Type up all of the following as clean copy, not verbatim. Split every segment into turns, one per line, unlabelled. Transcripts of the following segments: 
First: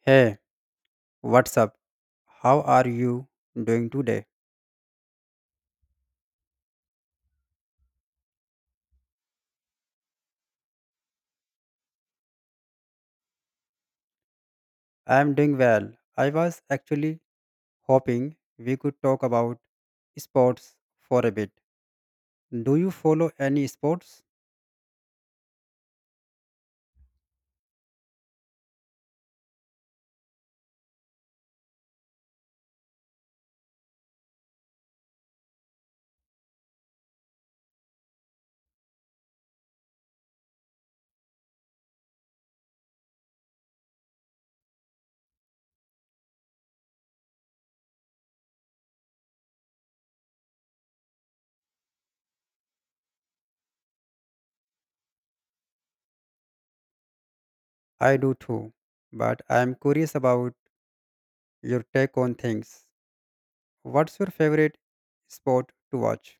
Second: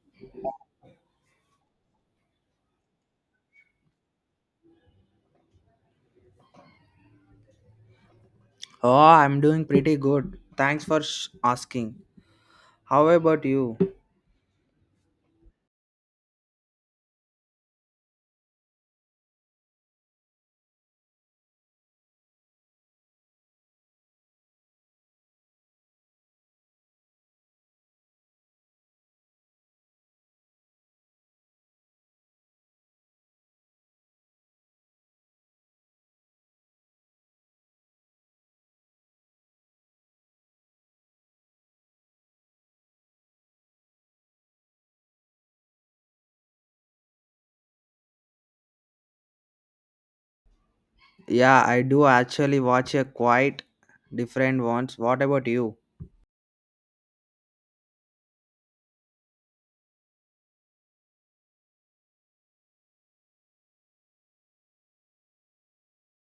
Hey, what's up? How are you doing today?
Oh, I'm doing pretty good. Thanks for asking. How about you?
I'm doing well. I was actually hoping we could talk about sports for a bit. Do you follow any sports?
Yeah, I do actually watch a quite different ones. What about you?
I do too, but I'm curious about your take on things. What's your favorite sport to watch?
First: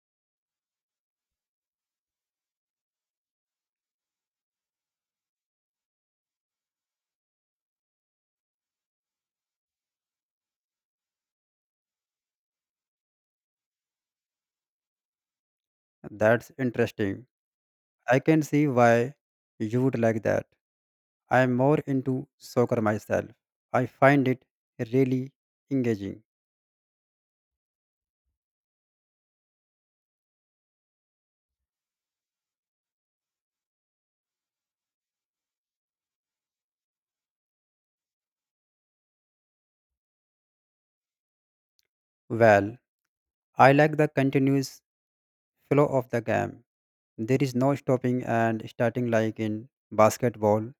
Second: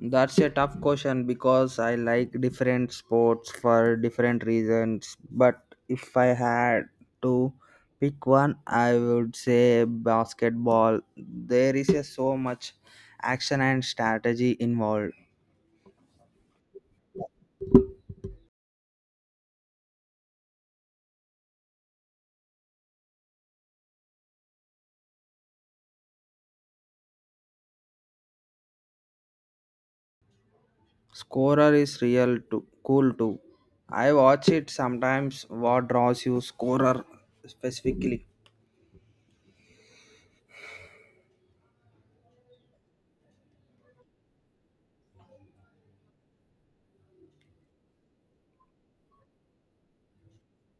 That's a tough question because I like different sports for different reasons. But if I had to pick one, I would say basketball. There is a so much action and strategy involved.
That's interesting. I can see why you would like that. I'm more into soccer myself. I find it really engaging.
Scorer is real too, cool too. I watch it sometimes. What draws you, scorer specifically?
Well, I like the continuous flow of the game. There is no stopping and starting like in basketball.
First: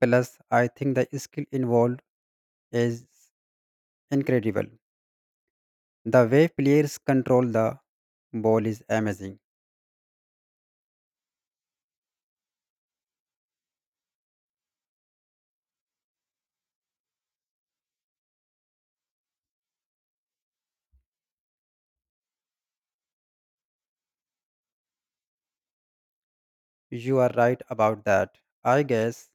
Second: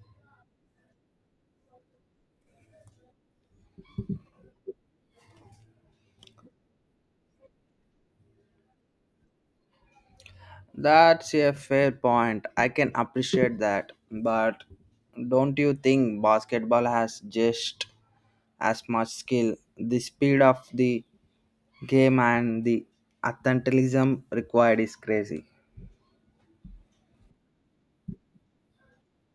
Plus, I think the skill involved is incredible. The way players control the ball is amazing.
That's a fair point. I can appreciate that. But don't you think basketball has just as much skill? The speed of the game and the athleticism required is crazy.
You are right about that. I guess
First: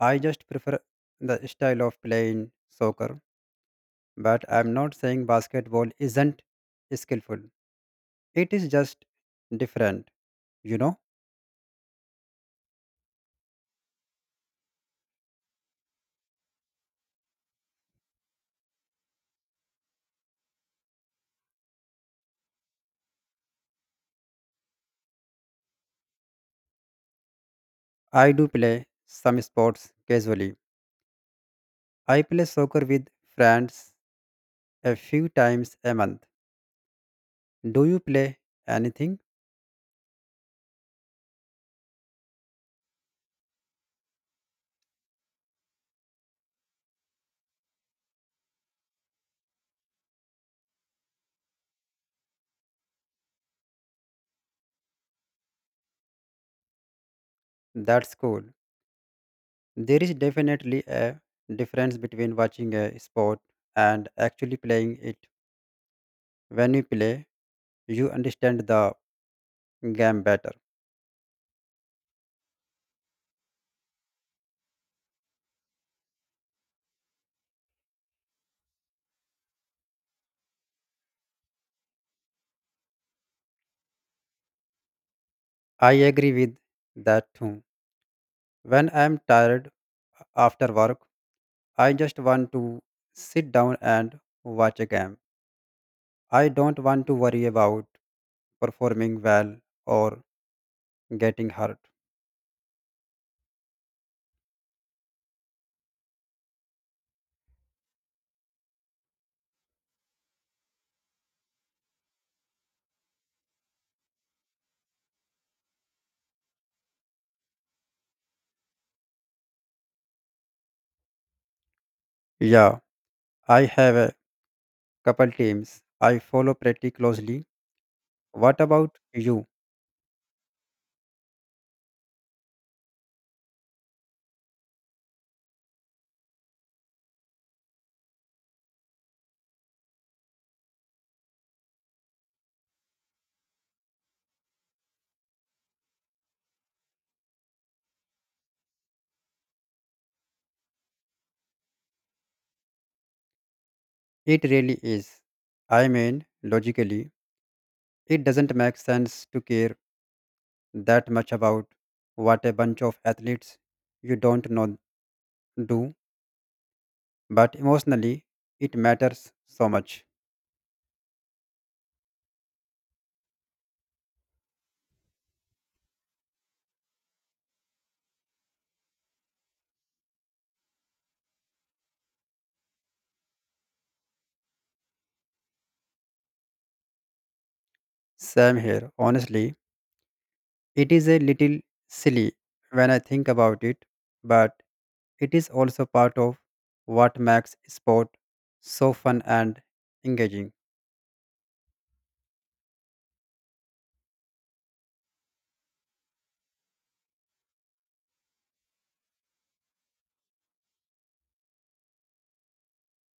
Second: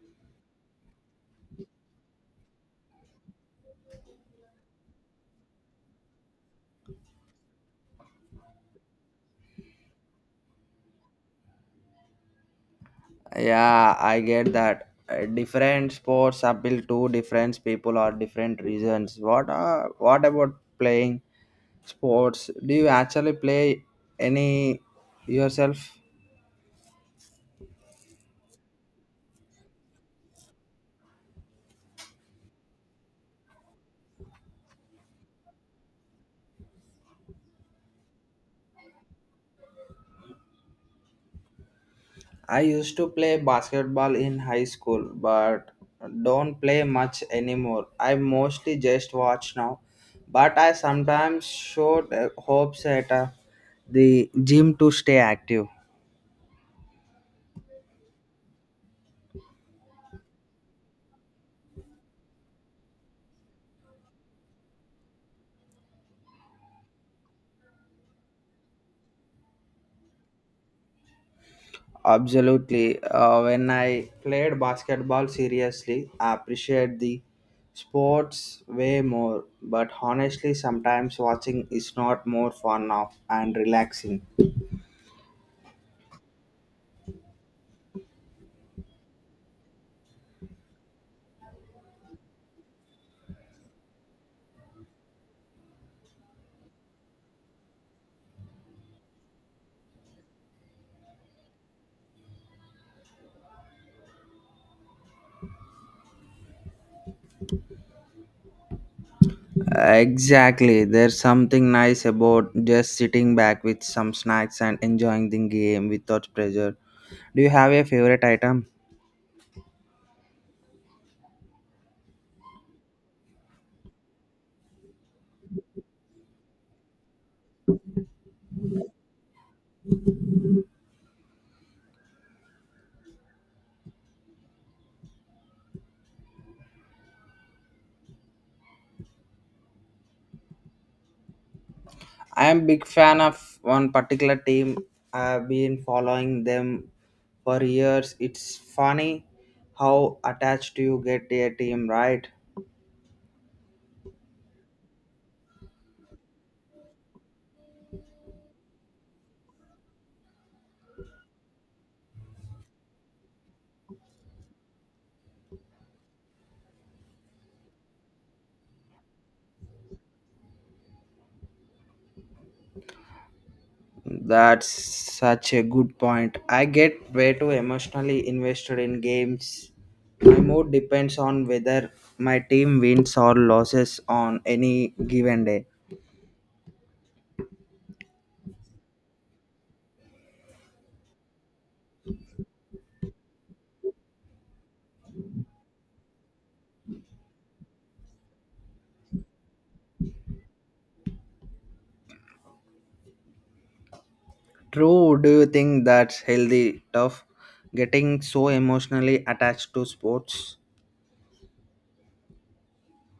I just prefer the style of playing soccer, but I'm not saying basketball isn't skillful. It is just different, you know.
Yeah, I get that. Different sports appeal to different people or different reasons. What are what about playing sports? Do you actually play any yourself?
I do play some sports casually. I play soccer with friends a few times a month. Do you play anything?
I used to play basketball in high school, but don't play much anymore. I mostly just watch now, but I sometimes shoot hopes at the gym to stay active.
That's cool. There is definitely a difference between watching a sport and actually playing it. When you play, you understand the game better.
Absolutely. When I played basketball seriously, I appreciate the sports way more. But honestly, sometimes watching is not more fun now and relaxing.
I agree with that too. When I'm tired after work, I just want to sit down and watch a game. I don't want to worry about performing well or getting hurt.
Exactly. There's something nice about just sitting back with some snacks and enjoying the game without pressure. Do you have a favorite item?
Yeah. I have a couple teams I follow pretty closely. What about you?
I am big fan of one particular team. I've been following them for years. It's funny how attached you get to a team, right?
It really is. I mean, logically, it doesn't make sense to care that much about what a bunch of athletes you don't know do, but emotionally, it matters so much.
That's such a good point. I get way too emotionally invested in games. My mood depends on whether my team wins or loses on any given day.
Same here, honestly. It is a little silly when I think about it, but it is also part of what makes sport so fun and engaging.
True, do you think that's healthy, tough, getting so emotionally attached to sports?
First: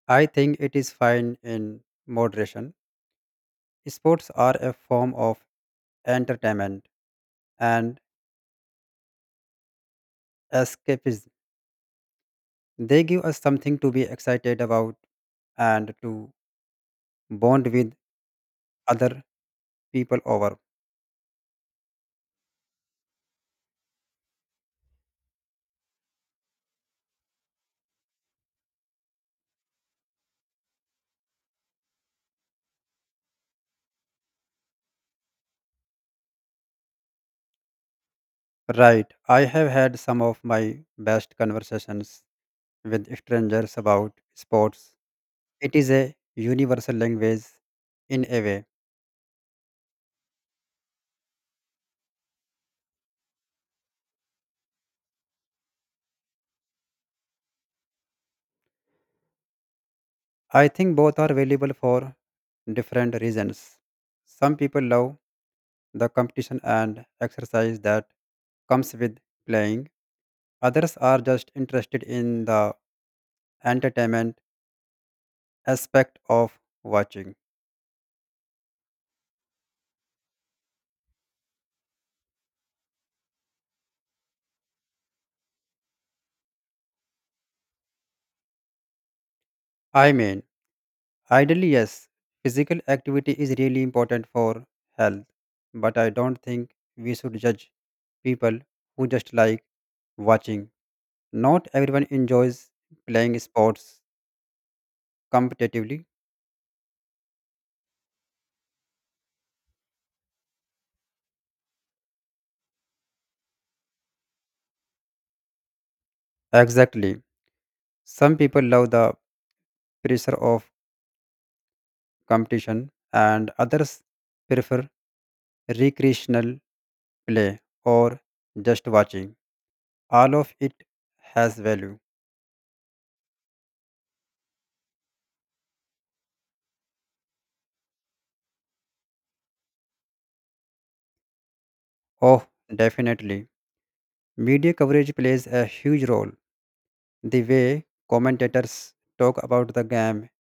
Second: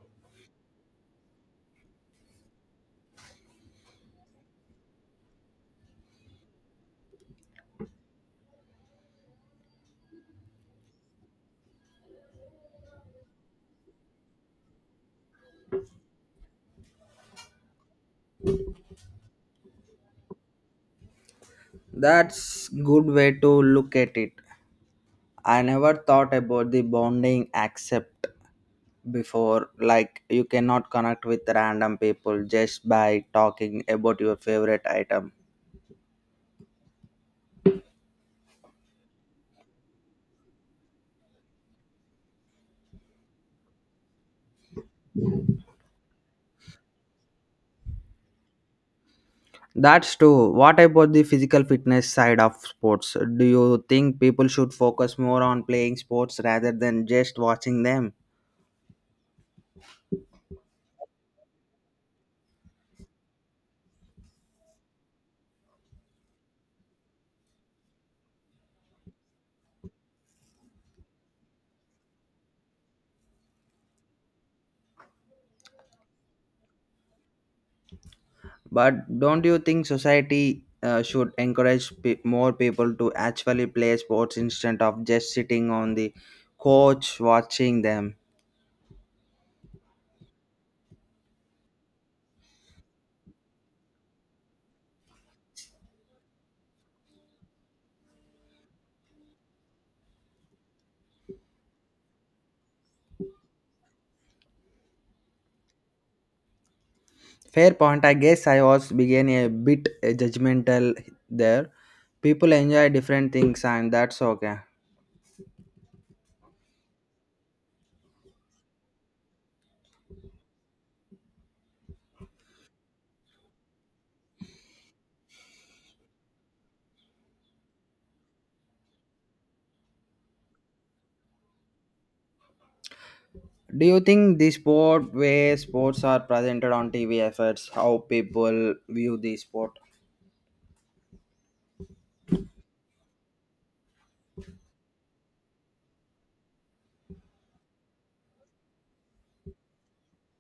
I think it is fine in moderation. Sports are a form of entertainment and escapism. They give us something to be excited about and to bond with other people over.
That's good way to look at it. I never thought about the bonding accept before like you cannot connect with random people just by talking about your favorite item.
Right. I have had some of my best conversations with strangers about sports. It is a universal language in a way.
That's true. What about the physical fitness side of sports? Do you think people should focus more on playing sports rather than just watching them?
I think both are valuable for different reasons. Some people love the competition and exercise that comes with playing. Others are just interested in the entertainment aspect of watching.
But don't you think society should encourage more people to actually play sports instead of just sitting on the couch watching them?
I mean, ideally, yes, physical activity is really important for health, but I don't think we should judge people who just like watching. Not everyone enjoys playing sports competitively.
Fair point. I guess I was began a bit judgmental there. People enjoy different things, and that's okay.
Exactly. Some people love the pressure of competition, and others prefer recreational play or just watching. All of it has value.
Do you think the sport where sports are presented on TV efforts, how people view the sport?
Oh, definitely. Media coverage plays a huge role. The way commentators talk about the game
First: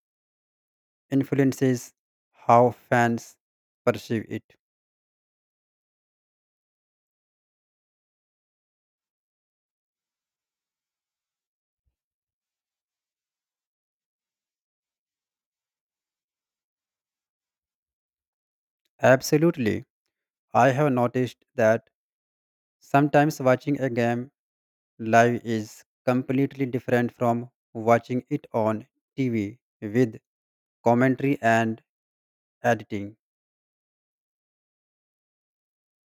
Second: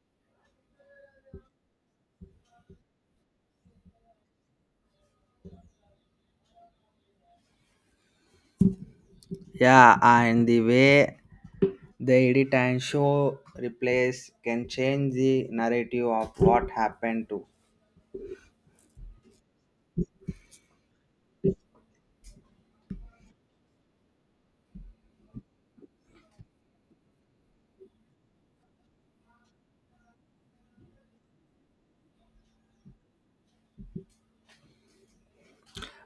influences how fans perceive it.
Yeah, and the way they edit and show replace can change the narrative of what happened to.
Absolutely. I have noticed that sometimes watching a game live is completely different from watching it on TV with commentary and editing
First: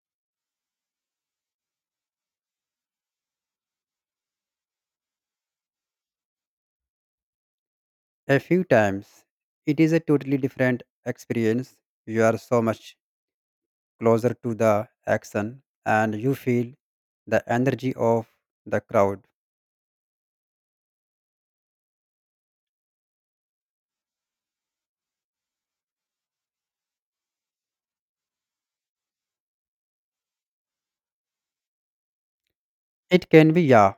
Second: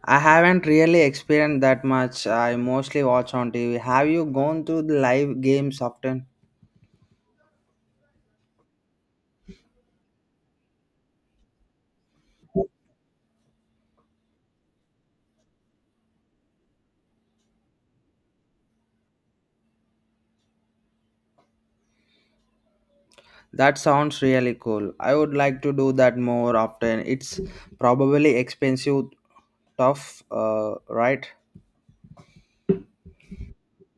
I haven't really experienced that much. I mostly watch on TV. Have you gone to the live games often?
a few times. It is a totally different experience. You are so much closer to the action and you feel the energy of the crowd.
That sounds really cool. I would like to do that more often. It's probably expensive, tough, right?
It can be, yeah,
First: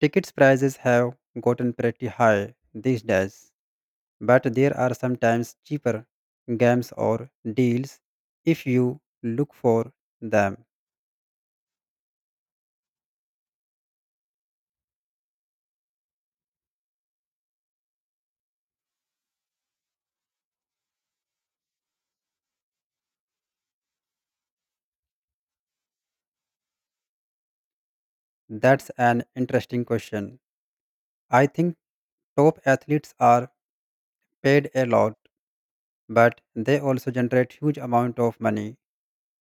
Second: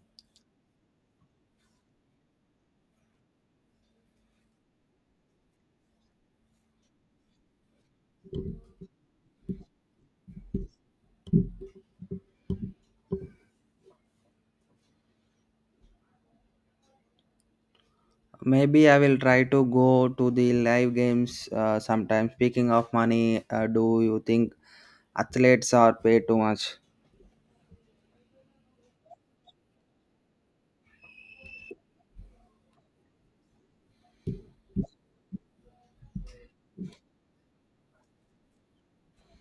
tickets prices have gotten pretty high these days, but there are sometimes cheaper games or deals if you look for them.
Maybe I will try to go to the live games sometime. Speaking of money, do you think athletes are paid too much?
That's an interesting question. I think top athletes are paid a lot but they also generate huge amount of money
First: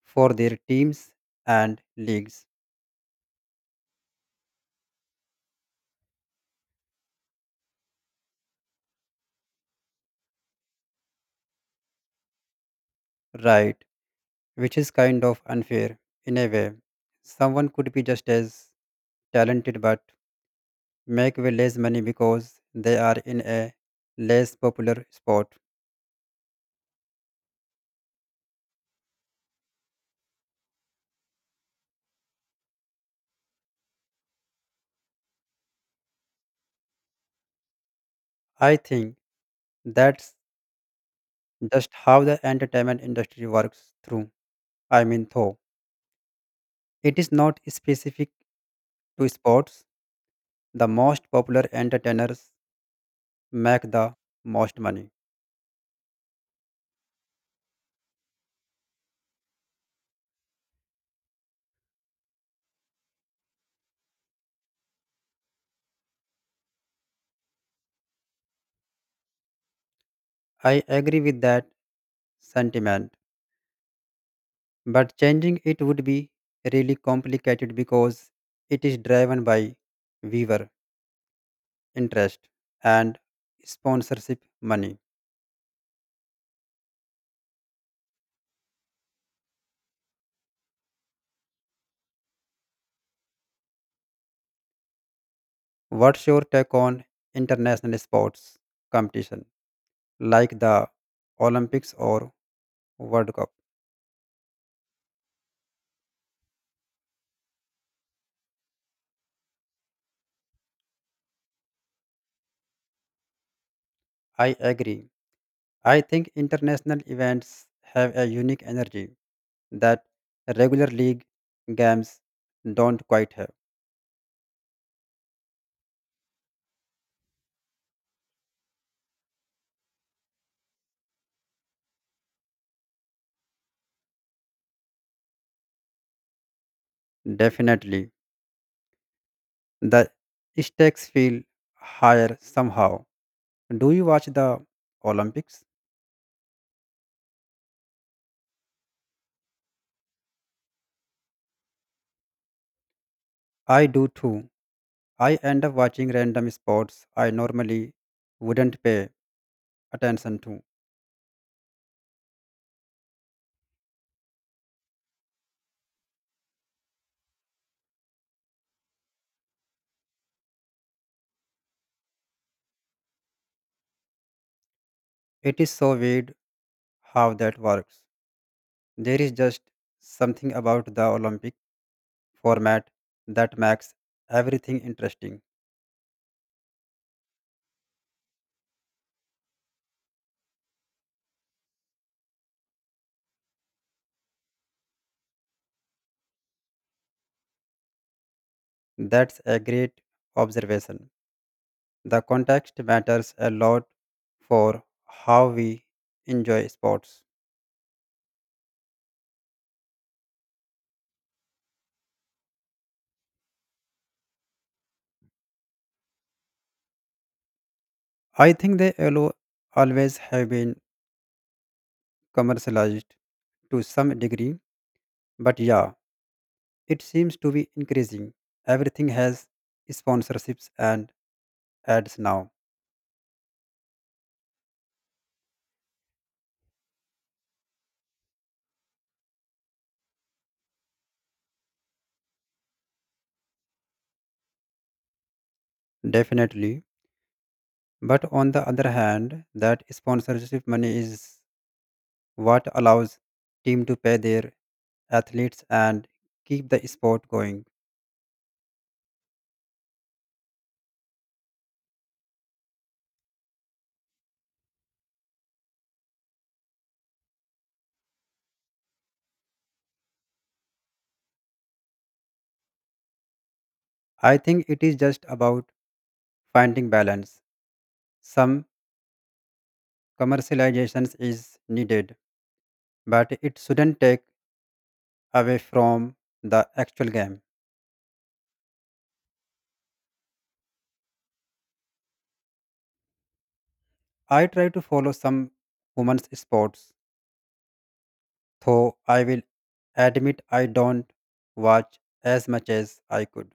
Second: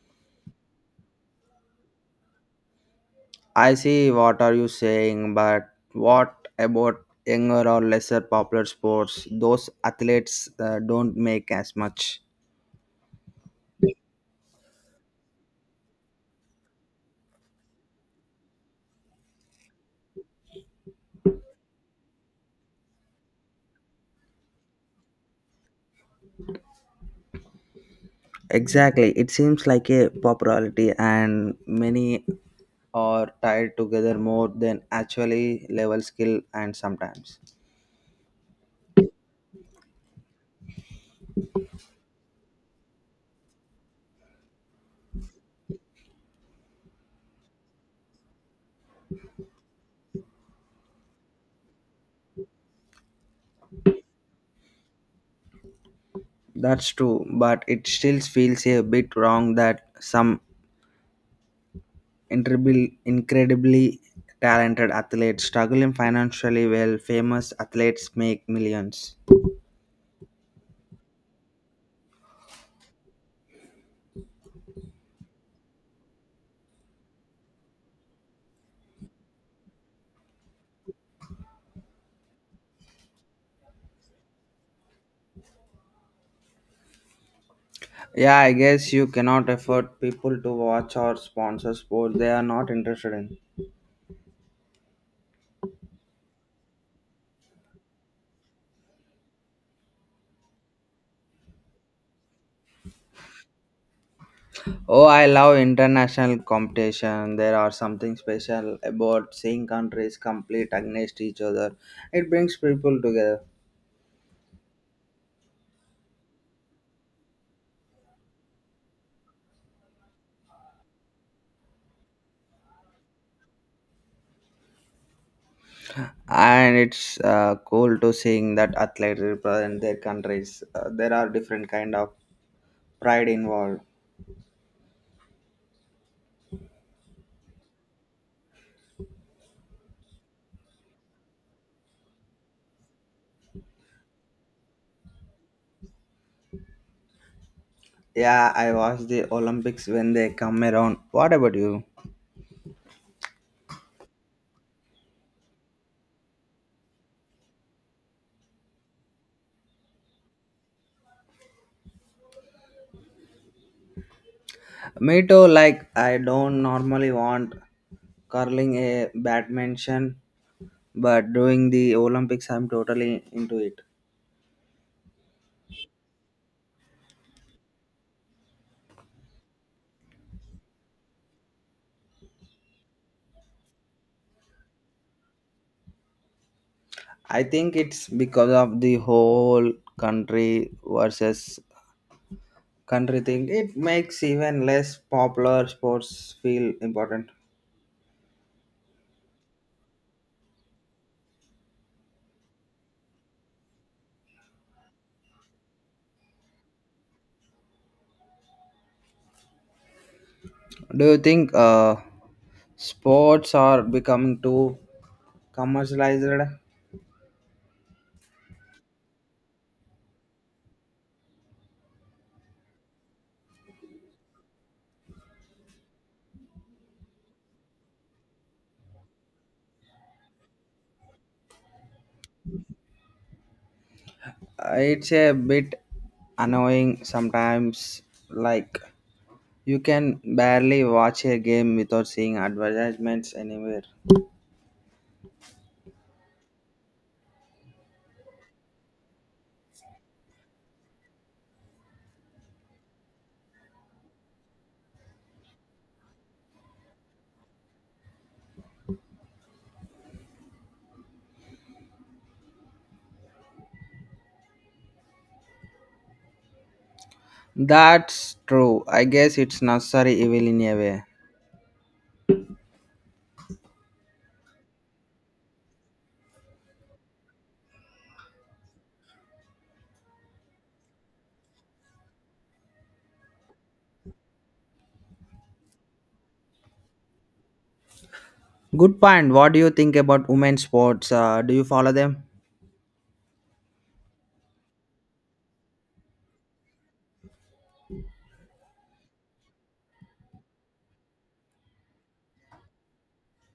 for their teams and leagues.
I see what are you saying, but what about younger or lesser popular sports? Those athletes don't make as much.
Right, which is kind of unfair in a way. Someone could be just as talented but make way less money because they are in a less popular sport.
Exactly. It seems like a popularity and many are tied together more than actually level skill and sometimes.
I think that's just how the entertainment industry works through. I mean though it is not specific to sports, the most popular entertainers make the most money.
That's true, but it still feels a bit wrong that some incredibly talented athletes struggling financially while famous athletes make millions.
I agree with that sentiment, but changing it would be really complicated because it is driven by viewer interest and sponsorship money.
Yeah, I guess you cannot afford people to watch or sponsor sports they are not interested in.
What's your take on international sports competition like the Olympics or World Cup?
Oh, I love international competition. There are something special about seeing countries compete against each other. It brings people together.
I agree. I think international events have a unique energy that regular league games don't quite have.
And it's cool to seeing that athletes represent their countries there are different kind of pride involved.
Definitely. The stakes feel higher somehow. Do you watch the Olympics?
Yeah, I watch the Olympics when they come around. What about you?
I do too. I end up watching random sports I normally wouldn't pay attention to.
Me too. Like I don't normally want curling a badminton, but during the Olympics I'm totally into it.
It is so weird how that works. There is just something about the Olympic format that makes everything interesting.
I think it's because of the whole country versus country thing. It makes even less popular sports feel important.
That's a great observation. The context matters a lot for how we enjoy sports.
Do you think sports are becoming too commercialized?
I think they always have been commercialized to some degree, but yeah, it seems to be increasing. Everything has sponsorships and ads now,
It's a bit annoying sometimes. Like you can barely watch a game without seeing advertisements anywhere.
definitely. But on the other hand, that sponsorship money is what allows team to pay their athletes and keep the sport going.
That's true. I guess it's necessary evil in a way.
I think it is just about finding balance. Some commercializations is needed, but it shouldn't take away from the actual game.
Good point. What do you think about women's sports? Do you follow them?
I try to follow some women's sports, though I will admit I don't watch as much as I could.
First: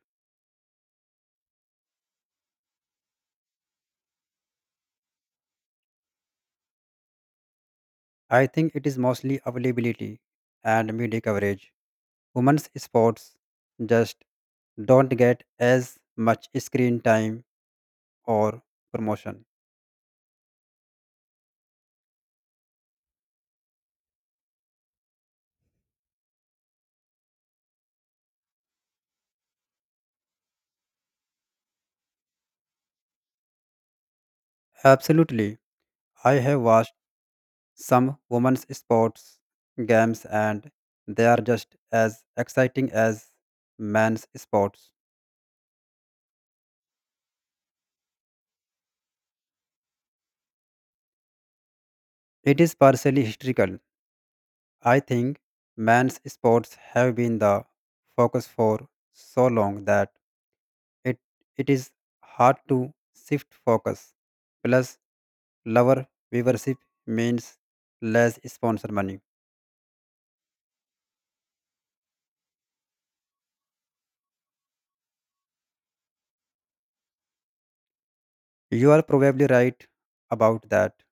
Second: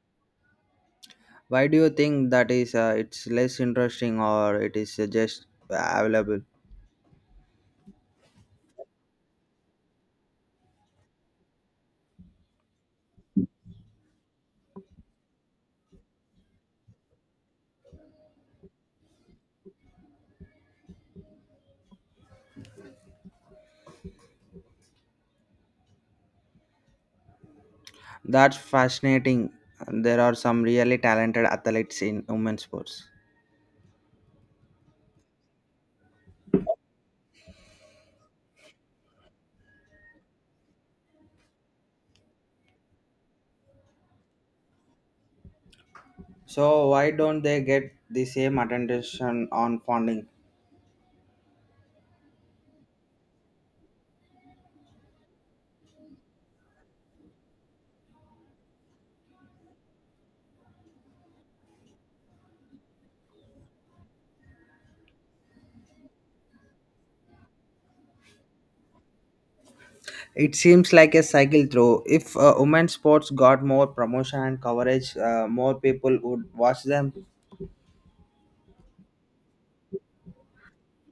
Why do you think that is? It's less interesting, or it is just available?
I think it is mostly availability and media coverage. Women's sports just don't get as much screen time or promotion.
That's fascinating. There are some really talented athletes in women's sports.
Absolutely, I have watched some women's sports games and they are just as exciting as men's sports.
So why don't they get the same attention on funding?
It is partially historical. I think men's sports have been the focus for so long that it, it is hard to shift focus. Plus, lower viewership means less sponsor money.
It seems like a cycle through. If women's sports got more promotion and coverage, more people would watch them.
You are probably right about that.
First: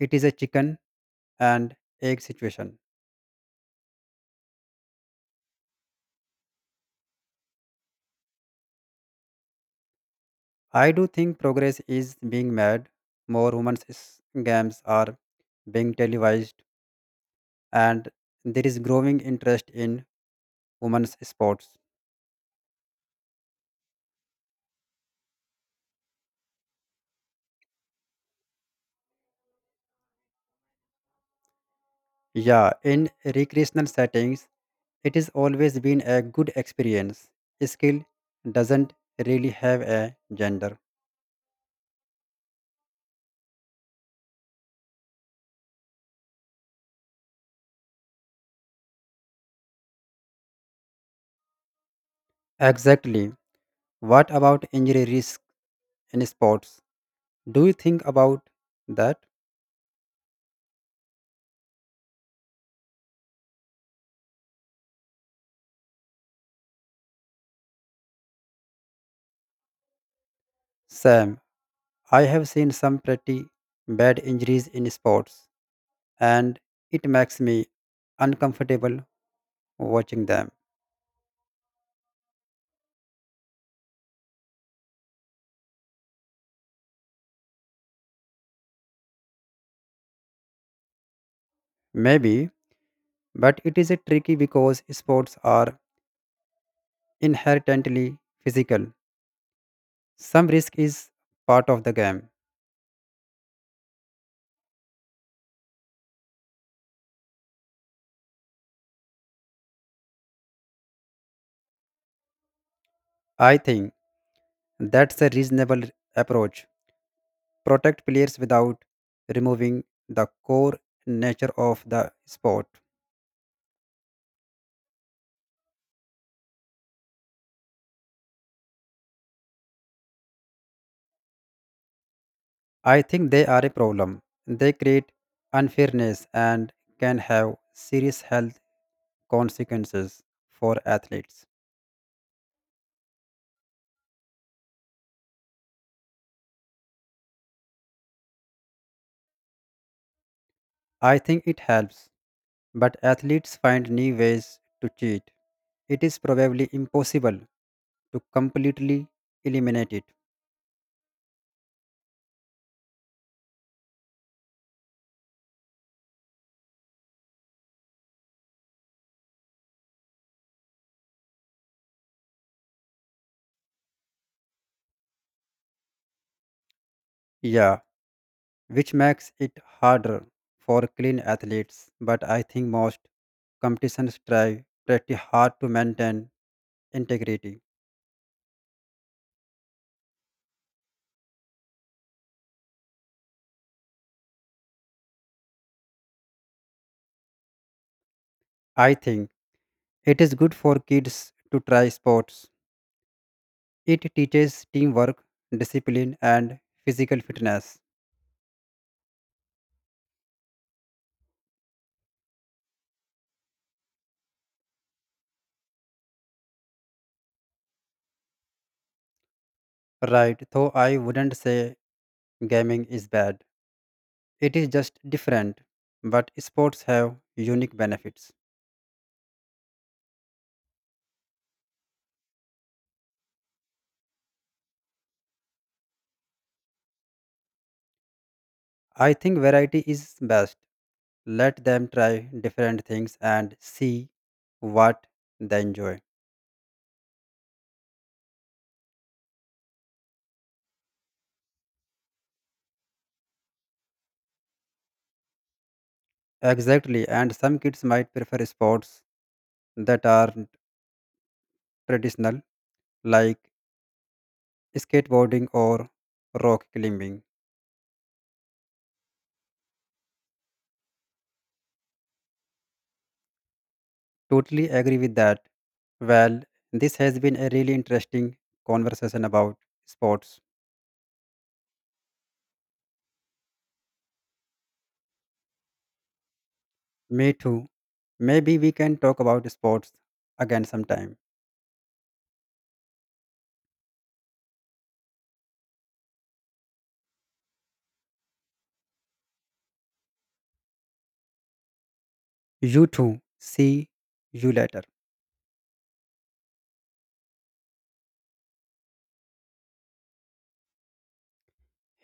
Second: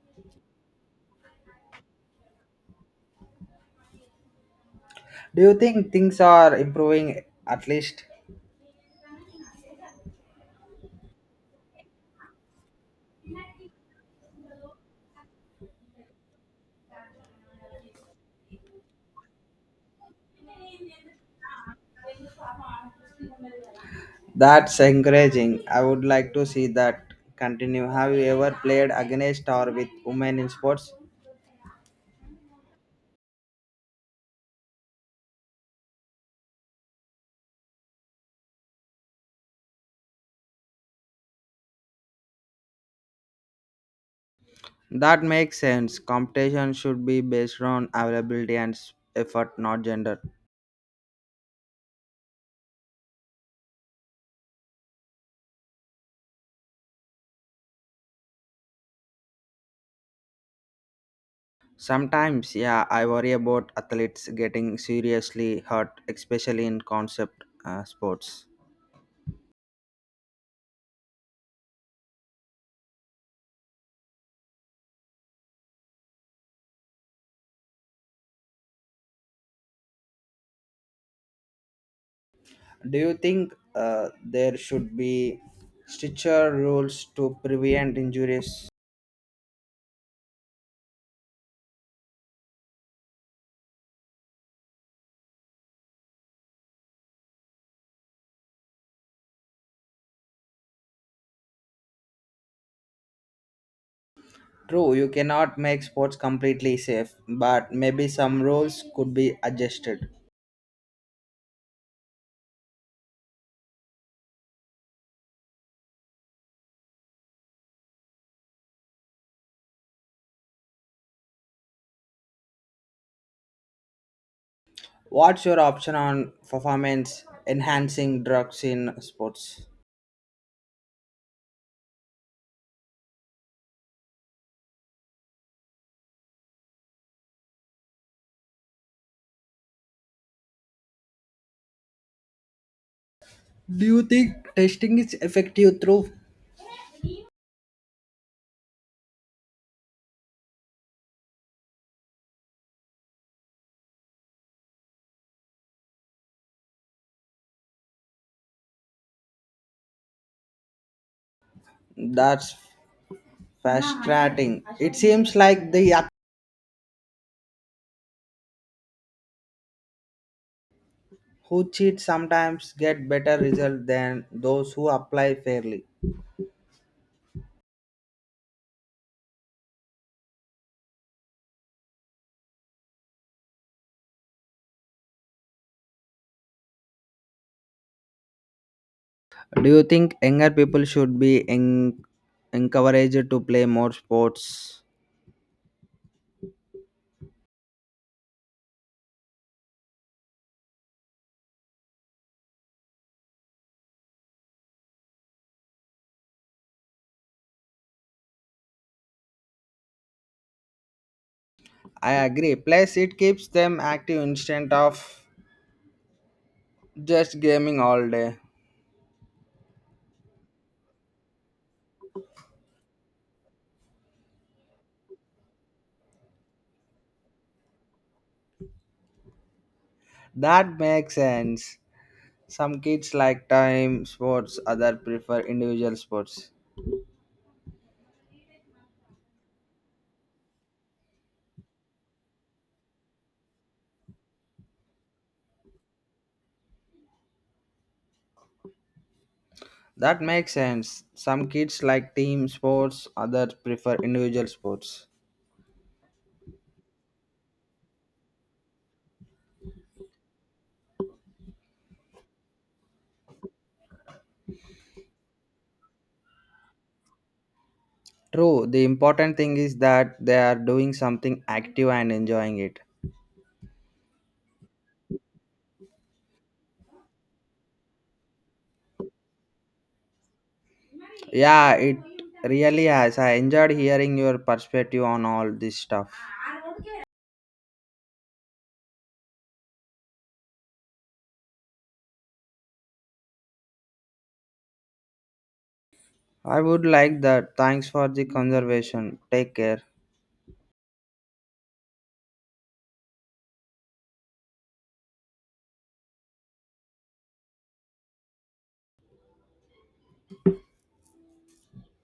It is a chicken and egg situation.
Do you think things are improving at least?
I do think progress is being made. More games are being televised, and there is growing interest in women's sports.
That's encouraging. I would like to see that continue. Have you ever played against or with women in sports?
Yeah, in recreational settings, it has always been a good experience. Skill doesn't really have a gender.
That makes sense. Competition should be based on availability and effort, not gender.
Exactly. What about injury risk in sports? Do you think about that?
Sometimes, yeah, I worry about athletes getting seriously hurt, especially in concept sports.
Sam, I have seen some pretty bad injuries in sports, and it makes me uncomfortable watching them.
Do you think there should be stricter rules to prevent injuries?
Maybe, but it is a tricky because sports are inherently physical. Some risk is part of the game.
True, you cannot make sports completely safe, but maybe some rules could be adjusted.
I think that's a reasonable approach. Protect players without removing the core nature of the sport.
What's your option on performance enhancing drugs in sports?
I think they are a problem. They create unfairness and can have serious health consequences for athletes.
Do you think testing is effective through
I think it helps, but athletes find new ways to cheat. It is probably impossible to completely eliminate it.
that's frustrating? It seems like the yuck who cheat sometimes get better results than those who apply fairly.
Yeah, which makes it harder for clean athletes. But I think most competitions try pretty hard to maintain integrity.
Do you think younger people should be encouraged to play more sports?
I think it is good for kids to try sports. It teaches teamwork, discipline, and physical fitness.
I agree. Plus, it keeps them active instead of just gaming all day.
Right, though I wouldn't say gaming is bad. It is just different, but sports have unique benefits.
That makes sense. Some kids like time sports, others prefer individual sports.
I think variety is best. Let them try different things and see what they enjoy.
That makes sense. Some kids like team sports, others prefer individual sports.
Exactly, and some kids might prefer sports that are traditional, like skateboarding or rock climbing.
True, the important thing is that they are doing something active and enjoying it.
Totally agree with that. Well, this has been a really interesting conversation about sports.
Yeah, it really has. I enjoyed hearing your perspective on all this stuff.
Me too. Maybe we can talk about sports again sometime.
I would like that. Thanks for the conservation. Take care.
You too. See you later.